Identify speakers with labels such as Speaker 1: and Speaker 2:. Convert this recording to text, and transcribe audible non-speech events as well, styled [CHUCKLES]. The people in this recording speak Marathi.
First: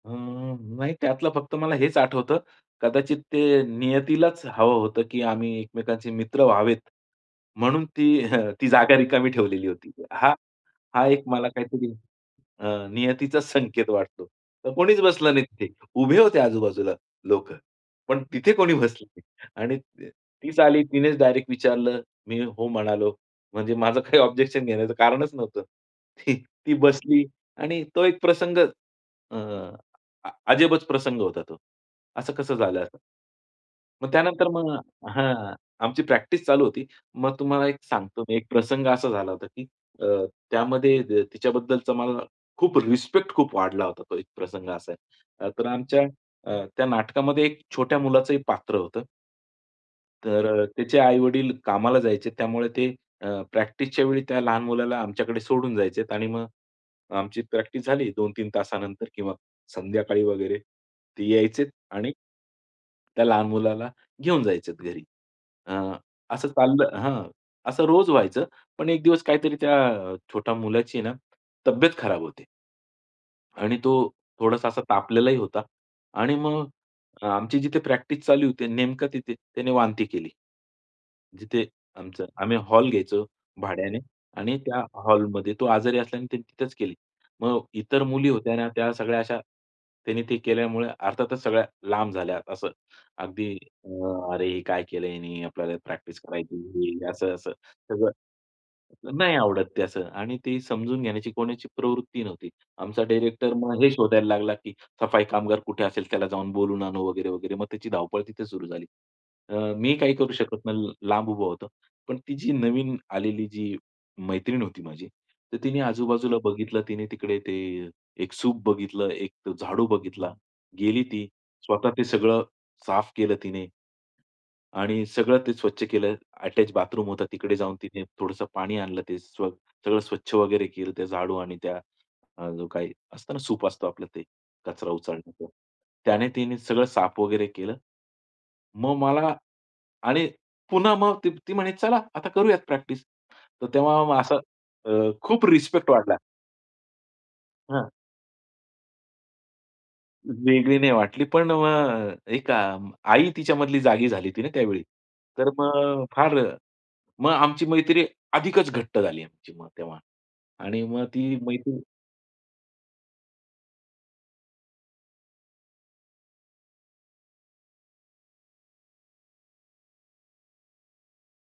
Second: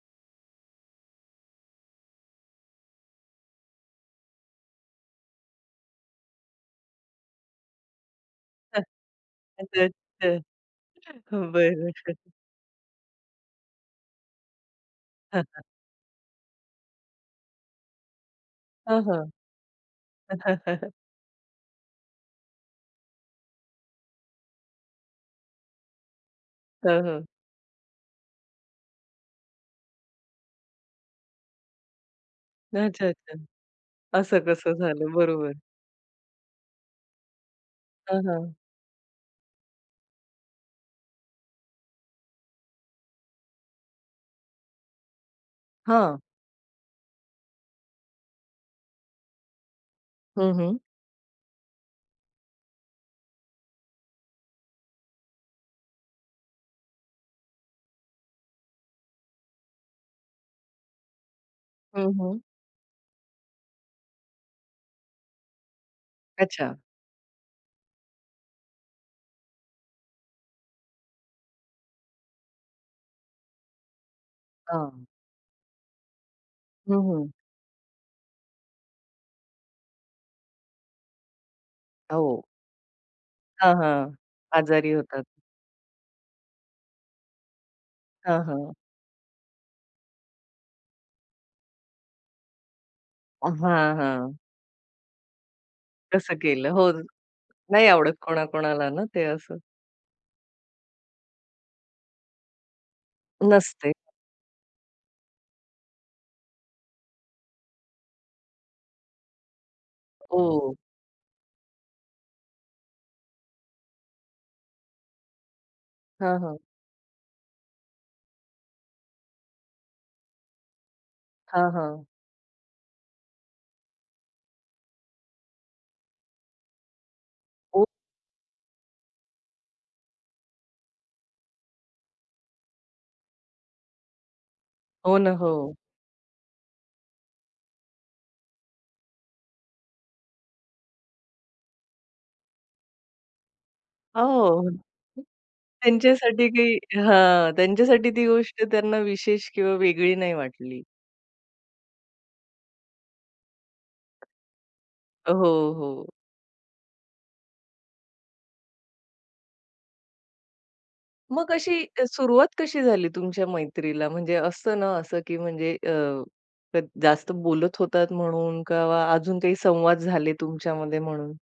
Speaker 1: अ, नाही त्यातलं फक्त मला हेच आठवतं. कदाचित ते नियतीलाच हवं होतं, की आम्ही एकमेकांचे मित्र व्हावेत, म्हणून ती हं, ती
Speaker 2: [UNINTELLIGIBLE]
Speaker 1: जागा रिकामी ठेवलेली होती हा, हा एक मला
Speaker 2: हं,
Speaker 1: काहीतरी
Speaker 2: बरं.
Speaker 1: अ, नियतीचाच संकेत वाटतो. तर कोणीच बसलं
Speaker 2: हं,
Speaker 1: नाही
Speaker 2: हं.
Speaker 1: तिथे. उभे होते आजू-बाजूला लोकं, पण तिथे कोणी
Speaker 2: हं,
Speaker 1: बसलं नाही
Speaker 2: हं.
Speaker 1: आणि तीच आली,
Speaker 2: [CHUCKLES]
Speaker 1: तिनेच डायरेक्ट विचारलं, मी हो म्हणालो. म्हणजे, माझं काही ऑब्जेक्शन घेण्याचं कारणच नव्हतं. [CHUCKLES] ती
Speaker 2: हं,
Speaker 1: बसली
Speaker 2: हं.
Speaker 1: आणि तो एक प्रसंग अ, अजबच प्रसंग होता तो. असं कसं झालं, असं.
Speaker 2: अच्छा, अच्छा.
Speaker 1: मग
Speaker 2: असं
Speaker 1: त्यानंतर मग
Speaker 2: कसं झालं. बरोबर.
Speaker 1: हं, आमची प्रॅक्टिस चालू होती. मग तुम्हाला एक सांगतो
Speaker 2: हं,
Speaker 1: मी, एक
Speaker 2: हं.
Speaker 1: प्रसंग असा झाला होता, की अ, त्यामध्ये अ, तिच्याबद्दलचा मला खूप रिस्पेक्ट खूप वाढला होता. तो एक प्रसंग असा आहे. अ, तर आमच्या
Speaker 2: हां.
Speaker 1: त्या अ, नाटकामध्ये एक छोट्या मुलाचंही पात्र होतं. तर
Speaker 2: हं,
Speaker 1: अ,
Speaker 2: हं.
Speaker 1: त्याचे आई-वडील कामाला जायचे. त्यामुळे ते अ, प्रॅक्टिसच्यावेळी त्या लहान मुलाला आमच्याकडे सोडून जायचे आणि मग आमची प्रॅक्टिस झाली, 2-3 तासानंतर किंवा संध्याकाळी वगैरे ते यायचे आणि
Speaker 2: हं, हं.
Speaker 1: त्या लहान मुलाला घेऊन जायचे घरी. अ, असं
Speaker 2: अच्छा.
Speaker 1: चाललं हं, असं रोज व्हायचं. पण एक दिवस काहीतरी त्या छोट्या मुलाची ना, तब्येत खराब होते. आणि तो थोडासा असा
Speaker 2: हं.
Speaker 1: तापलेलाही होता आणि मग
Speaker 2: हं, हं.
Speaker 1: आमची जिथे प्रॅक्टिस चालू होती, नेमकं तिथे त्याने वांती केली. जिथे आमचं,
Speaker 2: हो.
Speaker 1: आम्ही हॉल घ्यायचो
Speaker 2: हां,
Speaker 1: भाड्याने
Speaker 2: हां,
Speaker 1: आणि त्या
Speaker 2: आजारी होतात.
Speaker 1: हॉलमध्ये तो आजारी असल्याने त्याने तिथेच केली. मग इतर मुली
Speaker 2: हां,
Speaker 1: होत्या ना,
Speaker 2: हां.
Speaker 1: त्या सगळ्या अशा त्यांनी ते केल्यामुळे अर्थातच सगळ्या लांब झाल्या. असं अगदी
Speaker 2: अ, हां, हां.
Speaker 1: अरे, हे काय केलंय याने. आपल्याला प्रॅक्टिस
Speaker 2: कसं
Speaker 1: करायची
Speaker 2: केलं. हो,
Speaker 1: इथे, असं-असं
Speaker 2: नाही
Speaker 1: सगळं,
Speaker 2: आवडत कोणा-कोणाला ना, ते
Speaker 1: नाही
Speaker 2: असं.
Speaker 1: आवडत ते असं आणि ते समजून घेण्याची कोणाची प्रवृत्ती नव्हती. आमचा डायरेक्टर मग हे
Speaker 2: नसते.
Speaker 1: शोधायला लागला, की सफाई कामगार कुठे असेल, त्याला जाऊन बोलवून आणू वगैरे, वगैरे मग त्याची धावपळ तिथे सुरू झाली. अ, मी काही करू शकत
Speaker 2: हो.
Speaker 1: नाही. लांब उभा होतो. पण ती जी नवीन आलेली, जी मैत्रीण होती माझी, तर तिने
Speaker 2: हां,
Speaker 1: आजू-बाजूला
Speaker 2: हां.
Speaker 1: बघितलं, तिने तिकडे ते एक सूप बघितलं, एक झाडू बघितला, गेली ती
Speaker 2: हां,
Speaker 1: स्वतः ते
Speaker 2: हां.
Speaker 1: सगळं साफ केलं तिने. आणि सगळं ते स्वच्छ केलं. अटॅच बाथरूम होतं. तिकडे जाऊन
Speaker 2: ओ.
Speaker 1: तिने थोडंसं पाणी आणलं, ते स्व सगळं स्वच्छ वगैरे केलं त्या झाडू आणि त्या, जो काही असतं ना, सूप असतं आपलं ते कचरा
Speaker 2: हो ना,
Speaker 1: उचलण्याचा,
Speaker 2: हो.
Speaker 1: त्याने तिने सगळं साफ वगैरे केलं. मग मला आणि पुन्हा मग ती म्हणे, "चला आता करूयात प्रॅक्टिस." तर तेव्हा असा
Speaker 2: हो.
Speaker 1: अ, खूप रिस्पेक्ट वाढला.
Speaker 2: त्यांच्यासाठी काही हां,
Speaker 1: हां.
Speaker 2: त्यांच्यासाठी ती गोष्ट त्यांना विशेष किंवा वेगळी नाही
Speaker 1: वेगळी
Speaker 2: वाटली.
Speaker 1: नाही वाटली, पण मग एक अ, आई तिच्यामधली जागी झाली होती ना त्यावेळी.
Speaker 2: अ,
Speaker 1: तर
Speaker 2: हो,
Speaker 1: मग
Speaker 2: हो.
Speaker 1: फार मग आमची मैत्री अधिकच घट्ट झाली आमची मग तेव्हा आणि मग ती
Speaker 2: मग अशी
Speaker 1: मैत्रीण
Speaker 2: सुरुवात कशी झाली तुमच्या मैत्रीला म्हणजे असतं ना असं, की म्हणजे अ, जास्त बोलत होतात म्हणून किंवा अजून काही संवाद झाले तुमच्यामध्ये म्हणून?